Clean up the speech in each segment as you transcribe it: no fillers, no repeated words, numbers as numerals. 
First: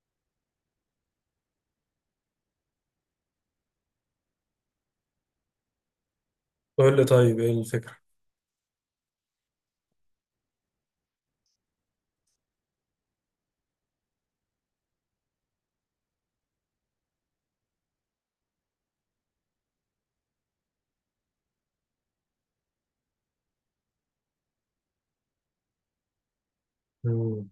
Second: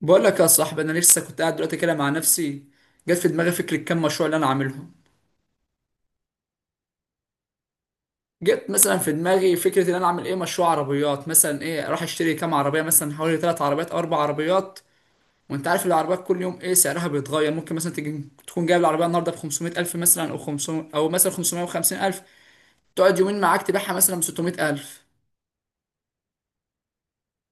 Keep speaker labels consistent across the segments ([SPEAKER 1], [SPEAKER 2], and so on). [SPEAKER 1] بقول لك يا صاحبي، انا لسه كنت قاعد دلوقتي كده مع نفسي. جت في دماغي فكره كام مشروع اللي انا عاملهم.
[SPEAKER 2] قول لي طيب ايه الفكرة؟
[SPEAKER 1] جت مثلا في دماغي فكره ان انا اعمل ايه مشروع عربيات، مثلا ايه، اروح اشتري كام عربيه، مثلا حوالي 3 عربيات او 4 عربيات. وانت عارف العربيات كل يوم ايه سعرها بيتغير، ممكن مثلا تيجي تكون جايب العربيه النهارده ب 500 الف مثلا، او 500، او مثلا 550 الف. تقعد يومين معاك تبيعها مثلا ب 600 الف.
[SPEAKER 2] مم.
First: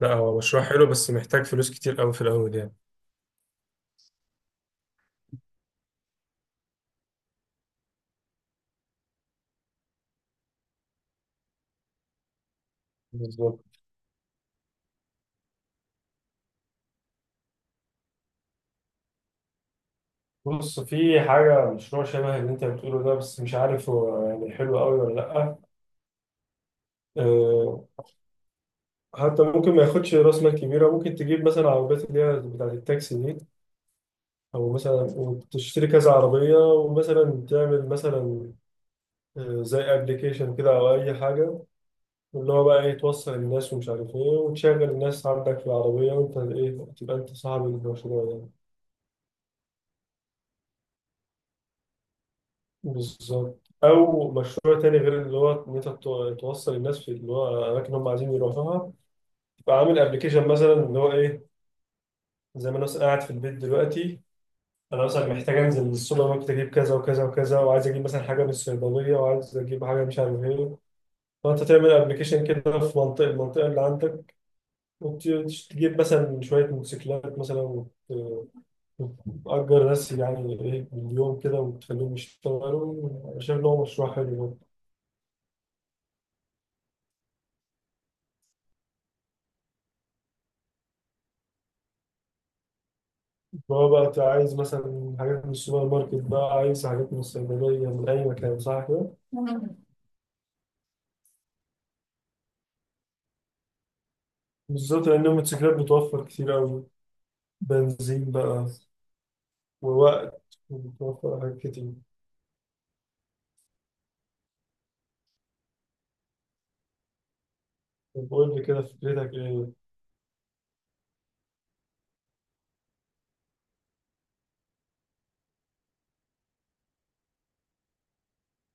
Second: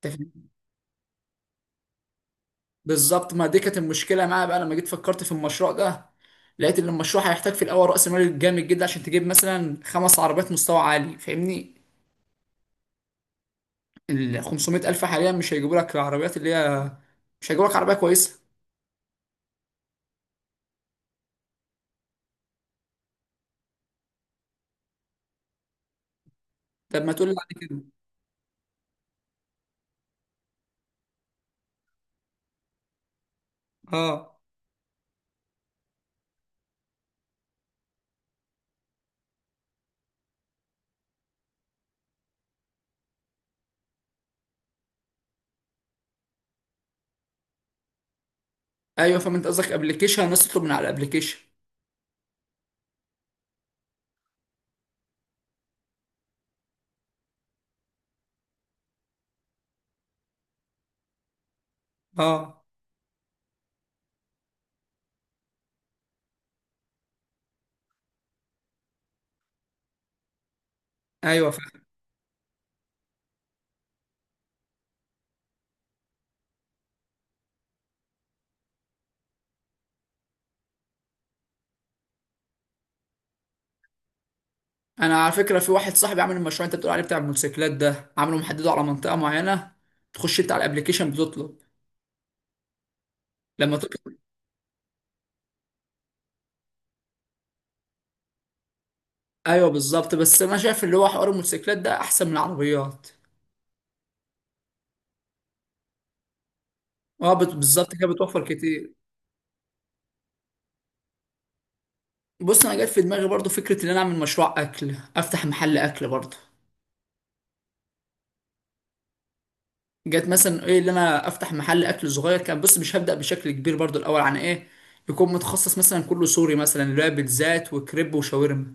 [SPEAKER 2] لا، هو مشروع حلو بس محتاج فلوس كتير قوي في الأول يعني.
[SPEAKER 1] بالظبط، ما دي كانت المشكله معايا بقى لما جيت فكرت في المشروع ده. لقيت ان المشروع هيحتاج في الاول راس مال جامد جدا عشان تجيب مثلا 5 عربيات مستوى عالي، فاهمني؟
[SPEAKER 2] بالظبط.
[SPEAKER 1] ال 500 الف حاليا مش هيجيبوا لك العربيات اللي هي، مش هيجيبوا لك عربيه كويسه.
[SPEAKER 2] بص، في حاجة مشروع شبه اللي أنت بتقوله ده، بس مش عارف هو يعني حلو أوي ولا لأ.
[SPEAKER 1] طب ما تقول لي بعد كده.
[SPEAKER 2] أه. حتى ممكن ما ياخدش رأس مال كبيرة، ممكن تجيب مثلا عربيات اللي هي بتاعة التاكسي دي،
[SPEAKER 1] اه،
[SPEAKER 2] أو مثلا وتشتري كذا عربية ومثلا تعمل مثلا، زي أبلكيشن كده أو أي حاجة، اللي هو بقى إيه، توصل الناس ومش عارف إيه، وتشغل الناس عندك في العربية، وأنت إيه تبقى أنت صاحب المشروع يعني.
[SPEAKER 1] ايوه فاهم، انت قصدك ابلكيشن الناس تطلب من على الابلكيشن.
[SPEAKER 2] بالظبط. او مشروع تاني غير اللي هو ان انت توصل الناس في اللي هو الاماكن اللي هم عايزين يروحوها. فعامل ابلكيشن مثلا اللي هو ايه،
[SPEAKER 1] اه،
[SPEAKER 2] زي ما انا مثلاً قاعد في البيت دلوقتي. انا مثلا محتاج انزل السوبر ماركت، اجيب كذا وكذا وكذا، وعايز اجيب مثلا حاجه من الصيدليه، وعايز اجيب حاجه مش عارف ايه.
[SPEAKER 1] ايوه
[SPEAKER 2] فانت
[SPEAKER 1] فاهم.
[SPEAKER 2] تعمل ابلكيشن كده في المنطقه اللي عندك، وتجيب مثلا شويه موتوسيكلات مثلا وتأجر ناس يعني ايه باليوم كده، وتخليهم يشتغلوا. أنا شايف إن هو مشروع حلو.
[SPEAKER 1] انا على فكره في واحد صاحبي عامل المشروع انت بتقول عليه بتاع الموتوسيكلات ده، عامله محدده على منطقه معينه. تخش انت على الابلكيشن بتطلب لما.
[SPEAKER 2] هو بقى أنت عايز مثلا حاجات من السوبر ماركت، بقى عايز حاجات من الصيدلية من أي مكان، صح كده؟
[SPEAKER 1] ايوه بالظبط، بس انا شايف اللي هو حوار الموتوسيكلات ده احسن من العربيات.
[SPEAKER 2] بالظبط لأن الموتوسيكلات بتوفر كتير أوي.
[SPEAKER 1] اه، بالظبط كده
[SPEAKER 2] بنزين
[SPEAKER 1] بتوفر
[SPEAKER 2] بقى،
[SPEAKER 1] كتير.
[SPEAKER 2] ووقت، وبتوفر حاجات كتير.
[SPEAKER 1] بص، انا جت في دماغي برضو فكره ان انا اعمل مشروع اكل، افتح محل اكل برضو.
[SPEAKER 2] طب قول لي كده فكرتك إيه؟
[SPEAKER 1] جت مثلا ايه اللي انا افتح محل اكل صغير كان، بص مش هبدا بشكل كبير برضو الاول، عن ايه؟ يكون متخصص مثلا كله سوري، مثلا اللي هو بيتزات وكريب وشاورما.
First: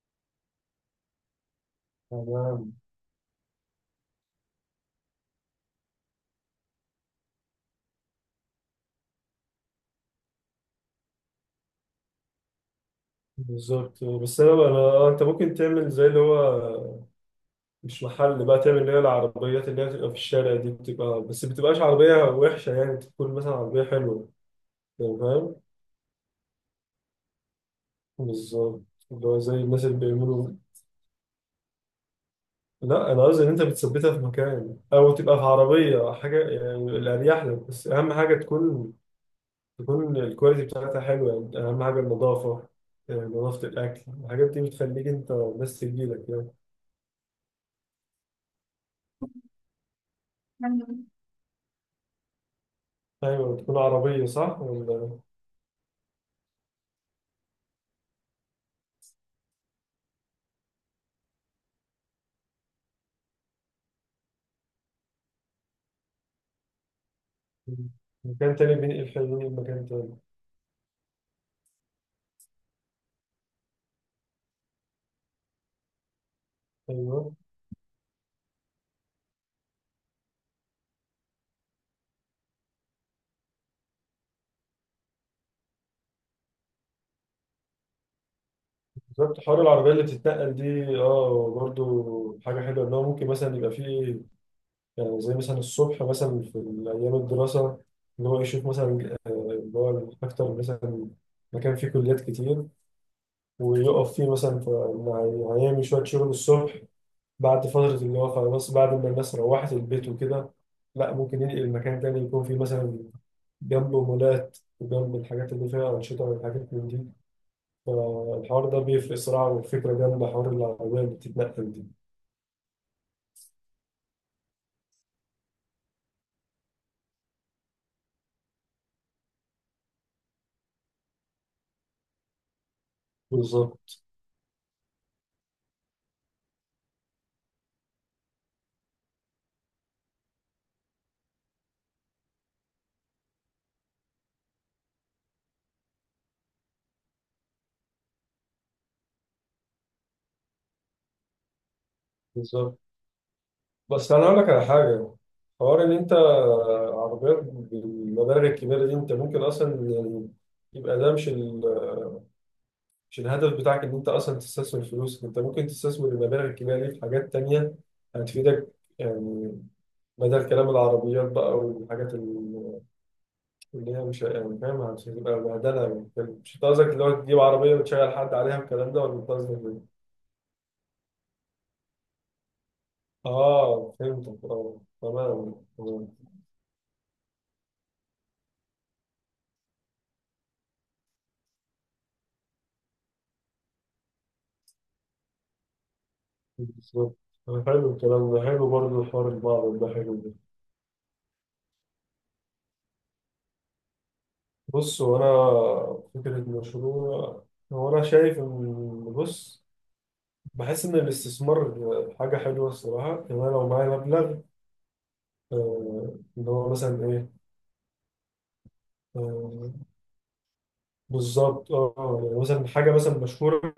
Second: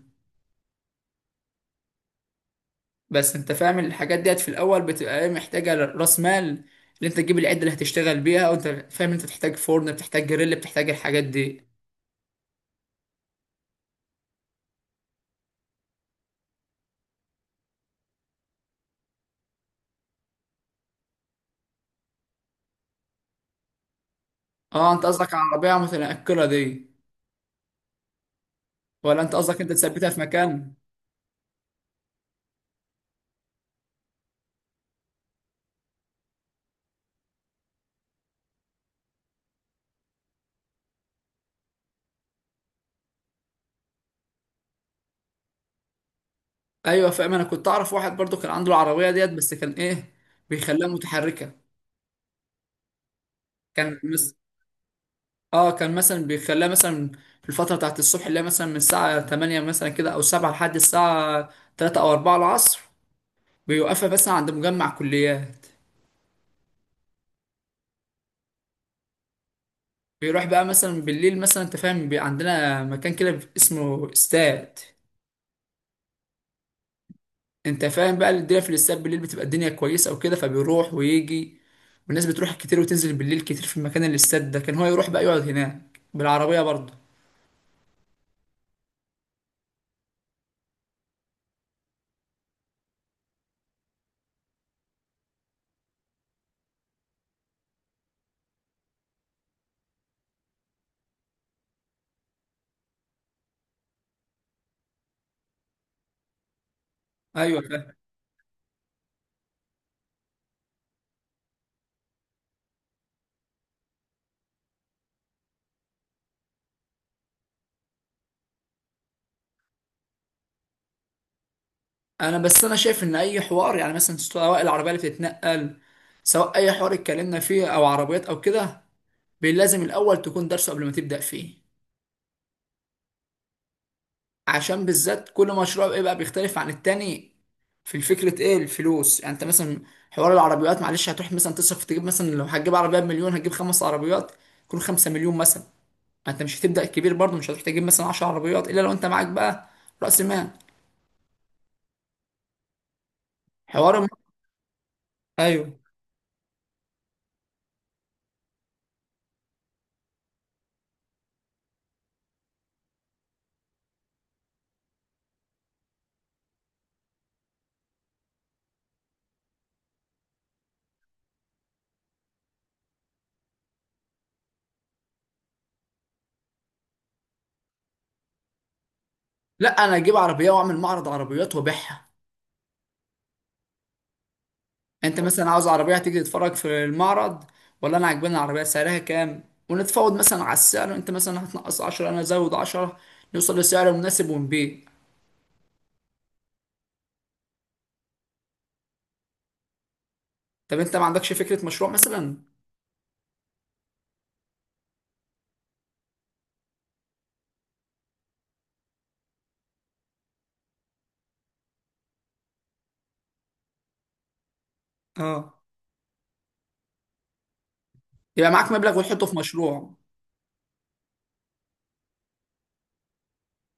[SPEAKER 2] تمام.
[SPEAKER 1] بس انت فاهم الحاجات ديت في الاول بتبقى ايه، محتاجه راس مال. اللي انت تجيب العده اللي هتشتغل بيها، وانت فاهم انت بتحتاج فرن، بتحتاج جريل، بتحتاج الحاجات دي.
[SPEAKER 2] بالظبط. بس أنا بقى أنا، أنت ممكن تعمل زي اللي هو، مش محل بقى، تعمل اللي هي العربيات اللي هي بتبقى في الشارع دي، بتبقى بس بتبقاش عربية وحشة، يعني تكون مثلا عربية حلوة.
[SPEAKER 1] اه انت
[SPEAKER 2] يعني
[SPEAKER 1] قصدك على
[SPEAKER 2] فاهم؟
[SPEAKER 1] العربية متنقلة دي؟
[SPEAKER 2] بالظبط.
[SPEAKER 1] ولا
[SPEAKER 2] اللي
[SPEAKER 1] انت
[SPEAKER 2] هو زي
[SPEAKER 1] قصدك انت
[SPEAKER 2] الناس اللي
[SPEAKER 1] تثبتها في
[SPEAKER 2] بيعملوا.
[SPEAKER 1] مكان؟
[SPEAKER 2] لا انا قصدي ان انت بتثبتها في مكان او تبقى في عربيه حاجه يعني الاريح لك، بس اهم حاجه تكون الكواليتي بتاعتها حلوه، يعني اهم حاجه النظافه. نظافه الاكل، الحاجات دي بتخليك انت بس تجيلك يعني.
[SPEAKER 1] ايوه فاهم. انا كنت اعرف واحد برضو كان عنده العربية ديت، بس كان ايه، بيخليها متحركة.
[SPEAKER 2] ايوه، تكون
[SPEAKER 1] كان
[SPEAKER 2] عربيه صح ولا
[SPEAKER 1] اه، كان مثلا بيخليها مثلا في الفترة بتاعت الصبح، اللي هي مثلا من الساعة 8 مثلا كده او 7، لحد الساعة 3 او 4 العصر. بيوقفها مثلا عند مجمع كليات.
[SPEAKER 2] مكان تاني، بينقل حلوين مكان تاني.
[SPEAKER 1] بيروح بقى مثلا بالليل، مثلا انت فاهم عندنا مكان كده اسمه استاد.
[SPEAKER 2] ايوه
[SPEAKER 1] انت فاهم بقى الدنيا في الاستاد بالليل بتبقى الدنيا كويسه وكده، فبيروح ويجي. والناس بتروح كتير وتنزل بالليل كتير في مكان الاستاد ده، كان هو يروح بقى يقعد هناك بالعربيه برضه.
[SPEAKER 2] بالظبط. حوار العربيه اللي بتتنقل دي، اه، برضو حاجه حلوه ان هو ممكن مثلا يبقى فيه. يعني زي مثلا الصبح مثلا في أيام الدراسة، إن هو يشوف مثلا اللي هو أكتر مثلا مكان فيه كليات كتير، ويقف فيه مثلا هيعمل شوية شغل الصبح.
[SPEAKER 1] ايوه
[SPEAKER 2] بعد فترة
[SPEAKER 1] فاهم.
[SPEAKER 2] اللي هو خلاص بعد ما الناس روحت البيت وكده، لا، ممكن ينقل مكان تاني يكون فيه مثلا جنبه مولات، وجنب الحاجات اللي فيها أنشطة والحاجات من دي. فالحوار ده بيفرق صراحة، والفكرة جنب حوار العربية اللي بتتنقل دي.
[SPEAKER 1] انا بس انا شايف ان اي حوار، يعني مثلا سواء العربيه اللي بتتنقل، سواء اي حوار اتكلمنا فيه او عربيات او كده، لازم الاول تكون درسه قبل ما تبدا فيه.
[SPEAKER 2] بالظبط.
[SPEAKER 1] عشان بالذات كل مشروع بيبقى بيختلف عن التاني في الفكرة، ايه الفلوس يعني. انت مثلا حوار العربيات، معلش هتروح مثلا تصرف تجيب مثلا لو هتجيب عربية بمليون، هتجيب 5 عربيات كل خمسة مليون مثلا. انت مش هتبدأ كبير برضه، مش هتروح تجيب مثلا 10 عربيات الا لو انت معاك بقى رأس مال.
[SPEAKER 2] بالظبط.
[SPEAKER 1] حوار الم...
[SPEAKER 2] بس انا اقول لك على حاجه،
[SPEAKER 1] ايوه.
[SPEAKER 2] حوار ان انت عربيات بالمبالغ الكبيره دي، انت ممكن اصلا يعني، يبقى ده مش ال... مش الهدف بتاعك ان انت اصلا تستثمر فلوسك. انت ممكن تستثمر المبالغ الكبيره دي في حاجات تانية هتفيدك يعني، بدل كلام العربيات بقى والحاجات اللي هي مش يعني فاهم مش هتبقى بهدله. يعني مش أنت قصدك اللي هو تجيب عربيه وتشغل حد عليها الكلام ده، ولا أنت قصدك
[SPEAKER 1] لا،
[SPEAKER 2] إيه؟
[SPEAKER 1] انا اجيب عربية واعمل معرض عربيات وابيعها.
[SPEAKER 2] اه، فهمتك، اه
[SPEAKER 1] انت مثلا
[SPEAKER 2] تمام.
[SPEAKER 1] عاوز عربيه هتيجي تتفرج في المعرض، ولا انا عاجباني العربيه سعرها كام، ونتفاوض مثلا على السعر، انت مثلا هتنقص 10 انا ازود 10، نوصل لسعر مناسب ونبيع.
[SPEAKER 2] بالظبط. أنا حلو الكلام ده، حلو برضه، الحوار البعض ده حلو ده.
[SPEAKER 1] طب انت ما عندكش فكره مشروع مثلا؟
[SPEAKER 2] بص وأنا، فكرة المشروع، هو أنا شايف إن، بص، بحس إن الاستثمار حاجة حلوة الصراحة، إن أنا لو معايا مبلغ،
[SPEAKER 1] اه،
[SPEAKER 2] اللي هو مثلا إيه،
[SPEAKER 1] يبقى معاك مبلغ وتحطه في
[SPEAKER 2] آه،
[SPEAKER 1] مشروع.
[SPEAKER 2] بالظبط. أه يعني مثلا حاجة مثلا مشهورة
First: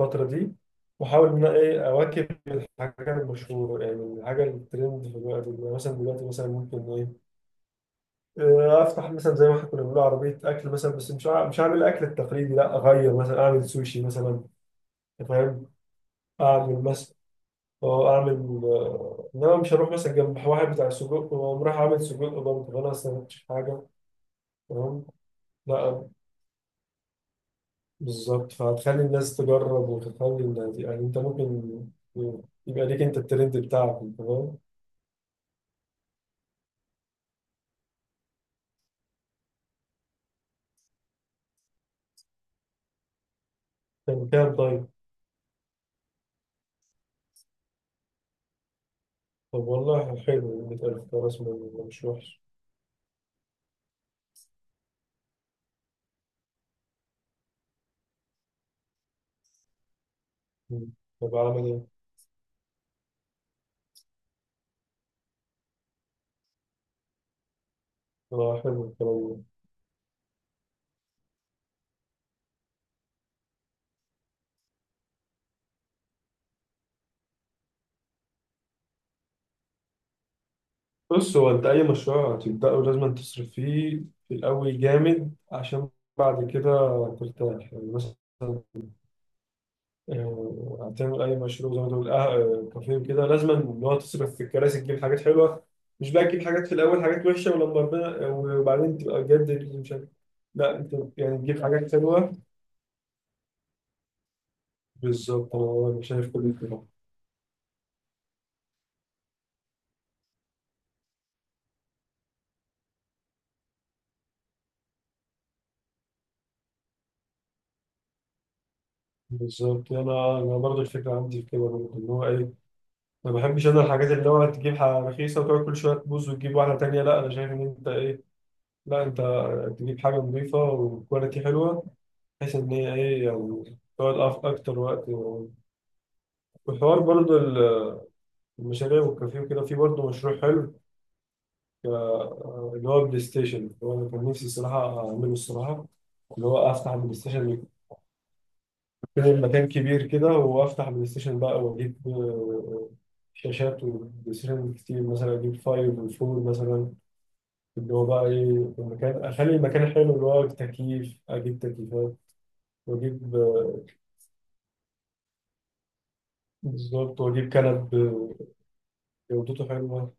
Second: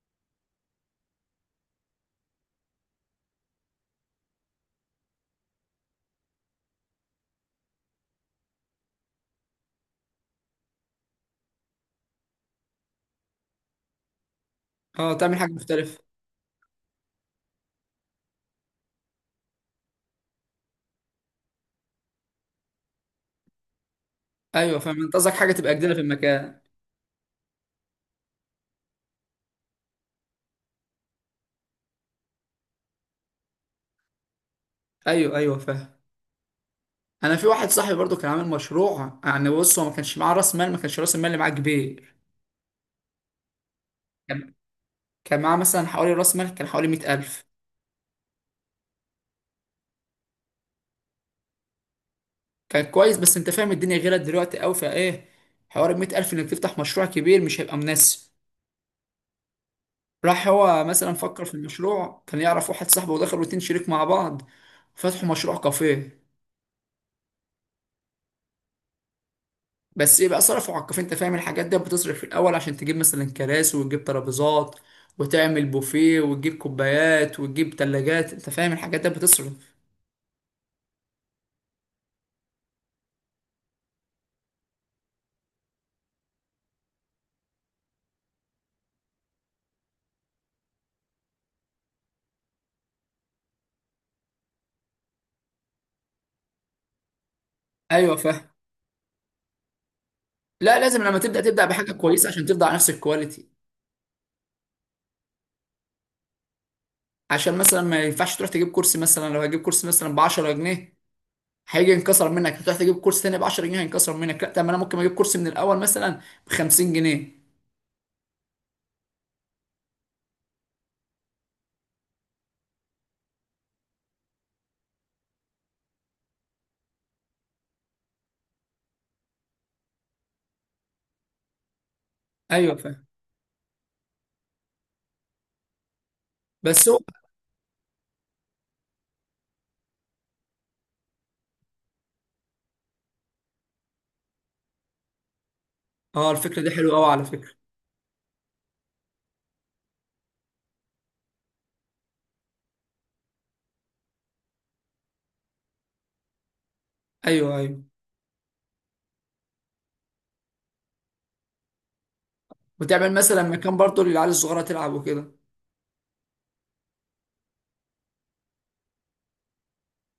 [SPEAKER 2] الفترة دي، وأحاول إن أنا إيه أواكب الحاجة المشهورة، يعني الحاجة الترند في الوقت ده. يعني مثلا دلوقتي مثلا ممكن إيه، افتح مثلا زي ما احنا كنا بنقول عربيه اكل مثلا، بس مش هعمل الاكل التقليدي، لا، اغير مثلا اعمل سوشي مثلا.
[SPEAKER 1] اه،
[SPEAKER 2] أنت
[SPEAKER 1] تعمل حاجه
[SPEAKER 2] فاهم،
[SPEAKER 1] مختلفه.
[SPEAKER 2] اعمل مثلا، اه اعمل، انما مش هروح مثلا جنب واحد بتاع سجق واقوم رايح اعمل سجق برضه، فانا اصلا ما كنتش حاجه.
[SPEAKER 1] ايوه فاهم،
[SPEAKER 2] تمام.
[SPEAKER 1] انت قصدك حاجه تبقى جديده في
[SPEAKER 2] لا.
[SPEAKER 1] المكان.
[SPEAKER 2] بالظبط. فهتخلي الناس تجرب وتخلي الناس، يعني انت ممكن يبقى ليك انت الترند بتاعك. تمام.
[SPEAKER 1] ايوه ايوه فاهم. انا في واحد صاحبي برضو كان عامل مشروع يعني، بص هو ما كانش معاه راس مال، ما كانش راس المال اللي معاه كبير.
[SPEAKER 2] كان
[SPEAKER 1] كان
[SPEAKER 2] كام طيب؟
[SPEAKER 1] كان معاه مثلا حوالي راس مال، كان حوالي 100,000.
[SPEAKER 2] طب والله حلو، 100,000 خلاص، مش وحش.
[SPEAKER 1] كان كويس، بس انت فاهم الدنيا غيرت دلوقتي قوي، فايه حوار ال 100,000، انك تفتح مشروع كبير مش هيبقى مناسب. راح هو
[SPEAKER 2] مم.
[SPEAKER 1] مثلا
[SPEAKER 2] طب
[SPEAKER 1] فكر في
[SPEAKER 2] عمل ايه؟
[SPEAKER 1] المشروع، كان يعرف واحد صاحبه، ودخلوا اتنين شريك مع بعض. فتحوا مشروع كافيه.
[SPEAKER 2] اه حلو الكلام ده.
[SPEAKER 1] بس ايه بقى، صرفوا على الكافيه، انت فاهم الحاجات دي بتصرف في الاول، عشان تجيب مثلا كراسي وتجيب ترابيزات وتعمل بوفيه وتجيب كوبايات وتجيب تلاجات، انت فاهم الحاجات دي بتصرف.
[SPEAKER 2] بص، هو انت اي مشروع هتبدأه لازم تصرف فيه في الاول جامد، عشان بعد كده ترتاح. يعني مثلا هتعمل اي مشروع زي ما تقول، كافيه كده، لازم ان هو تصرف في الكراسي، تجيب حاجات حلوه، مش بقى تجيب حاجات في الاول حاجات وحشه، ولما
[SPEAKER 1] ايوه
[SPEAKER 2] ربنا
[SPEAKER 1] فاهم.
[SPEAKER 2] وبعدين تبقى بجد اللي مش عارف. لا،
[SPEAKER 1] لا
[SPEAKER 2] انت
[SPEAKER 1] لازم، لما
[SPEAKER 2] يعني
[SPEAKER 1] تبدا
[SPEAKER 2] تجيب
[SPEAKER 1] تبدا بحاجه
[SPEAKER 2] حاجات
[SPEAKER 1] كويسه
[SPEAKER 2] حلوه.
[SPEAKER 1] عشان تفضل على نفس الكواليتي.
[SPEAKER 2] بالظبط. أنا شايف كل كده.
[SPEAKER 1] عشان مثلا ما ينفعش تروح تجيب كرسي مثلا، لو هجيب كرسي مثلا ب 10 جنيه هيجي ينكسر منك، هتروح تجيب كورس تاني ب 10 جنيه هينكسر منك، لا، طب ما انا ممكن اجيب كورس من الاول مثلا ب 50 جنيه.
[SPEAKER 2] بالظبط. انا برضه الفكره عندي في كده برضه، ان هو ايه، ما بحبش انا الحاجات اللي هو تجيب حاجة رخيصة وتقعد كل شوية تبوظ وتجيب واحدة تانية. لا أنا شايف إن أنت إيه، لا أنت تجيب حاجة نظيفة وكواليتي حلوة، بحيث إن
[SPEAKER 1] ايوه
[SPEAKER 2] هي
[SPEAKER 1] فاهم.
[SPEAKER 2] إيه، يعني تقعد أكتر وقت.
[SPEAKER 1] بس هو،
[SPEAKER 2] والحوار برضه المشاريع والكافيه وكده، في برضه مشروع حلو، ك- اللي هو بلاي ستيشن. اللي هو أنا كان نفسي الصراحة أعمله الصراحة.
[SPEAKER 1] اه
[SPEAKER 2] اللي هو
[SPEAKER 1] الفكره دي
[SPEAKER 2] أفتح
[SPEAKER 1] حلوه قوي
[SPEAKER 2] بلاي
[SPEAKER 1] على فكره.
[SPEAKER 2] ستيشن، يكون مكان كبير كده، وأفتح بلاي ستيشن بقى وأجيب شاشات وبلاي ستيشن كتير، مثلا أجيب فايف وفور مثلا.
[SPEAKER 1] ايوه ايوه.
[SPEAKER 2] اللي هو بقى ايه في المكان، اخلي المكان حلو، اللي هو تكييف، اجيب تكييفات،
[SPEAKER 1] وتعمل
[SPEAKER 2] واجيب
[SPEAKER 1] مثلا مكان برضه للعيال الصغيره تلعب وكده.
[SPEAKER 2] بالظبط واجيب كنب جودته حلوه.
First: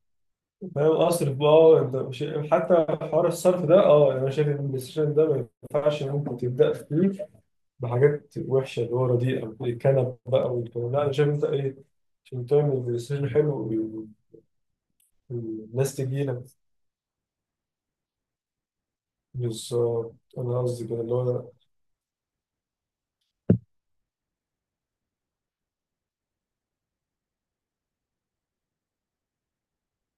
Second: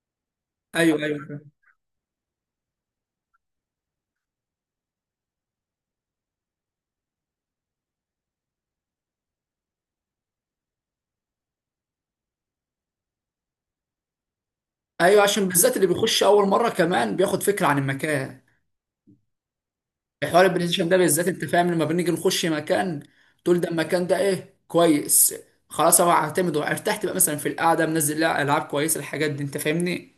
[SPEAKER 2] فاهم،
[SPEAKER 1] ايوه ايوه
[SPEAKER 2] اصرف بقى،
[SPEAKER 1] فاهم.
[SPEAKER 2] انت حتى حوار الصرف ده اه، يعني انا شايف ان البلاي ستيشن ده ما ينفعش ممكن تبدا فيه بحاجات وحشه اللي هو رديئه الكنب بقى والكلام ده. لا انا شايف انت ايه، عشان تعمل بلاي ستيشن حلو
[SPEAKER 1] ايوه، عشان بالذات اللي
[SPEAKER 2] والناس
[SPEAKER 1] بيخش
[SPEAKER 2] تجي لك.
[SPEAKER 1] اول مره كمان بياخد فكره عن المكان.
[SPEAKER 2] بالظبط
[SPEAKER 1] حوار
[SPEAKER 2] انا
[SPEAKER 1] البلاي
[SPEAKER 2] قصدي
[SPEAKER 1] ستيشن ده
[SPEAKER 2] كده اللي
[SPEAKER 1] بالذات، انت
[SPEAKER 2] هو،
[SPEAKER 1] فاهم لما بنيجي نخش مكان، تقول ده المكان ده ايه كويس، خلاص انا هعتمد وارتحت بقى، مثلا في القعده منزل لها العاب كويسه، الحاجات دي انت فاهمني.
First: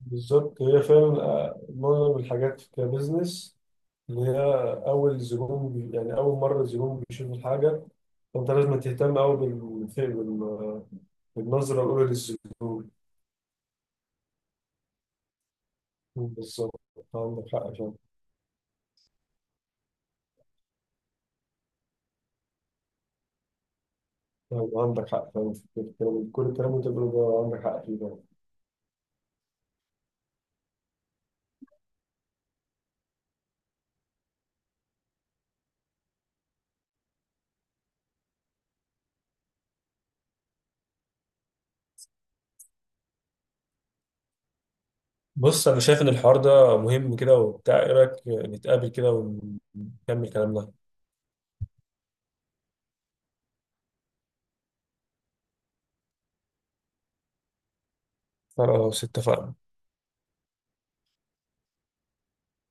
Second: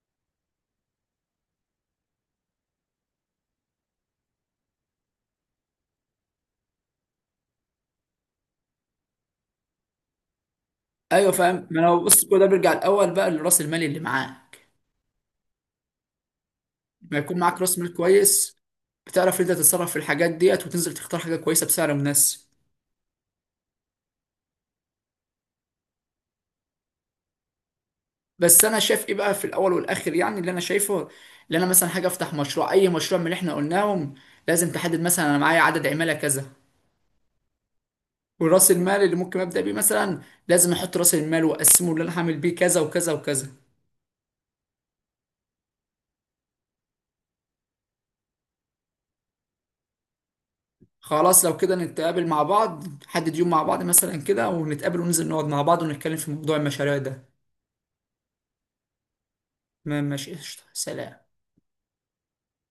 [SPEAKER 2] بالظبط. هي فعلا معظم الحاجات كبزنس، إن هي أول زبون بي، يعني أول مرة الزبون بيشوف الحاجة، فأنت لازم تهتم أوي
[SPEAKER 1] ايوه فاهم. ما
[SPEAKER 2] بالنظرة
[SPEAKER 1] انا
[SPEAKER 2] الأولى
[SPEAKER 1] بص، كل ده بيرجع
[SPEAKER 2] للزبون.
[SPEAKER 1] الاول بقى لراس المال اللي معاك.
[SPEAKER 2] بالظبط.
[SPEAKER 1] لما يكون
[SPEAKER 2] عندك
[SPEAKER 1] معاك
[SPEAKER 2] حق
[SPEAKER 1] راس
[SPEAKER 2] فعلا.
[SPEAKER 1] مال كويس، بتعرف انت تتصرف في الحاجات ديت وتنزل تختار حاجه كويسه بسعر مناسب.
[SPEAKER 2] طيب، عندك حق فعلا في كل الكلام اللي أنت بتقوله ده عندك حق فيه فعلا.
[SPEAKER 1] بس انا شايف ايه بقى، في الاول والاخر يعني، اللي انا شايفه، اللي انا مثلا حاجه افتح مشروع اي مشروع من اللي احنا قلناهم، لازم تحدد مثلا انا معايا عدد عماله كذا، وراس المال اللي ممكن ابدا بيه مثلا، لازم احط راس المال واقسمه اللي انا هعمل بيه كذا وكذا وكذا.
[SPEAKER 2] بص انا شايف ان الحوار ده مهم كده وبتاع، ايه رايك نتقابل كده ونكمل كلامنا؟
[SPEAKER 1] خلاص لو كده نتقابل مع بعض، نحدد يوم مع بعض مثلا كده، ونتقابل وننزل نقعد مع بعض ونتكلم في موضوع المشاريع ده.
[SPEAKER 2] خلاص اتفقنا.
[SPEAKER 1] تمام ماشي قشطة سلام.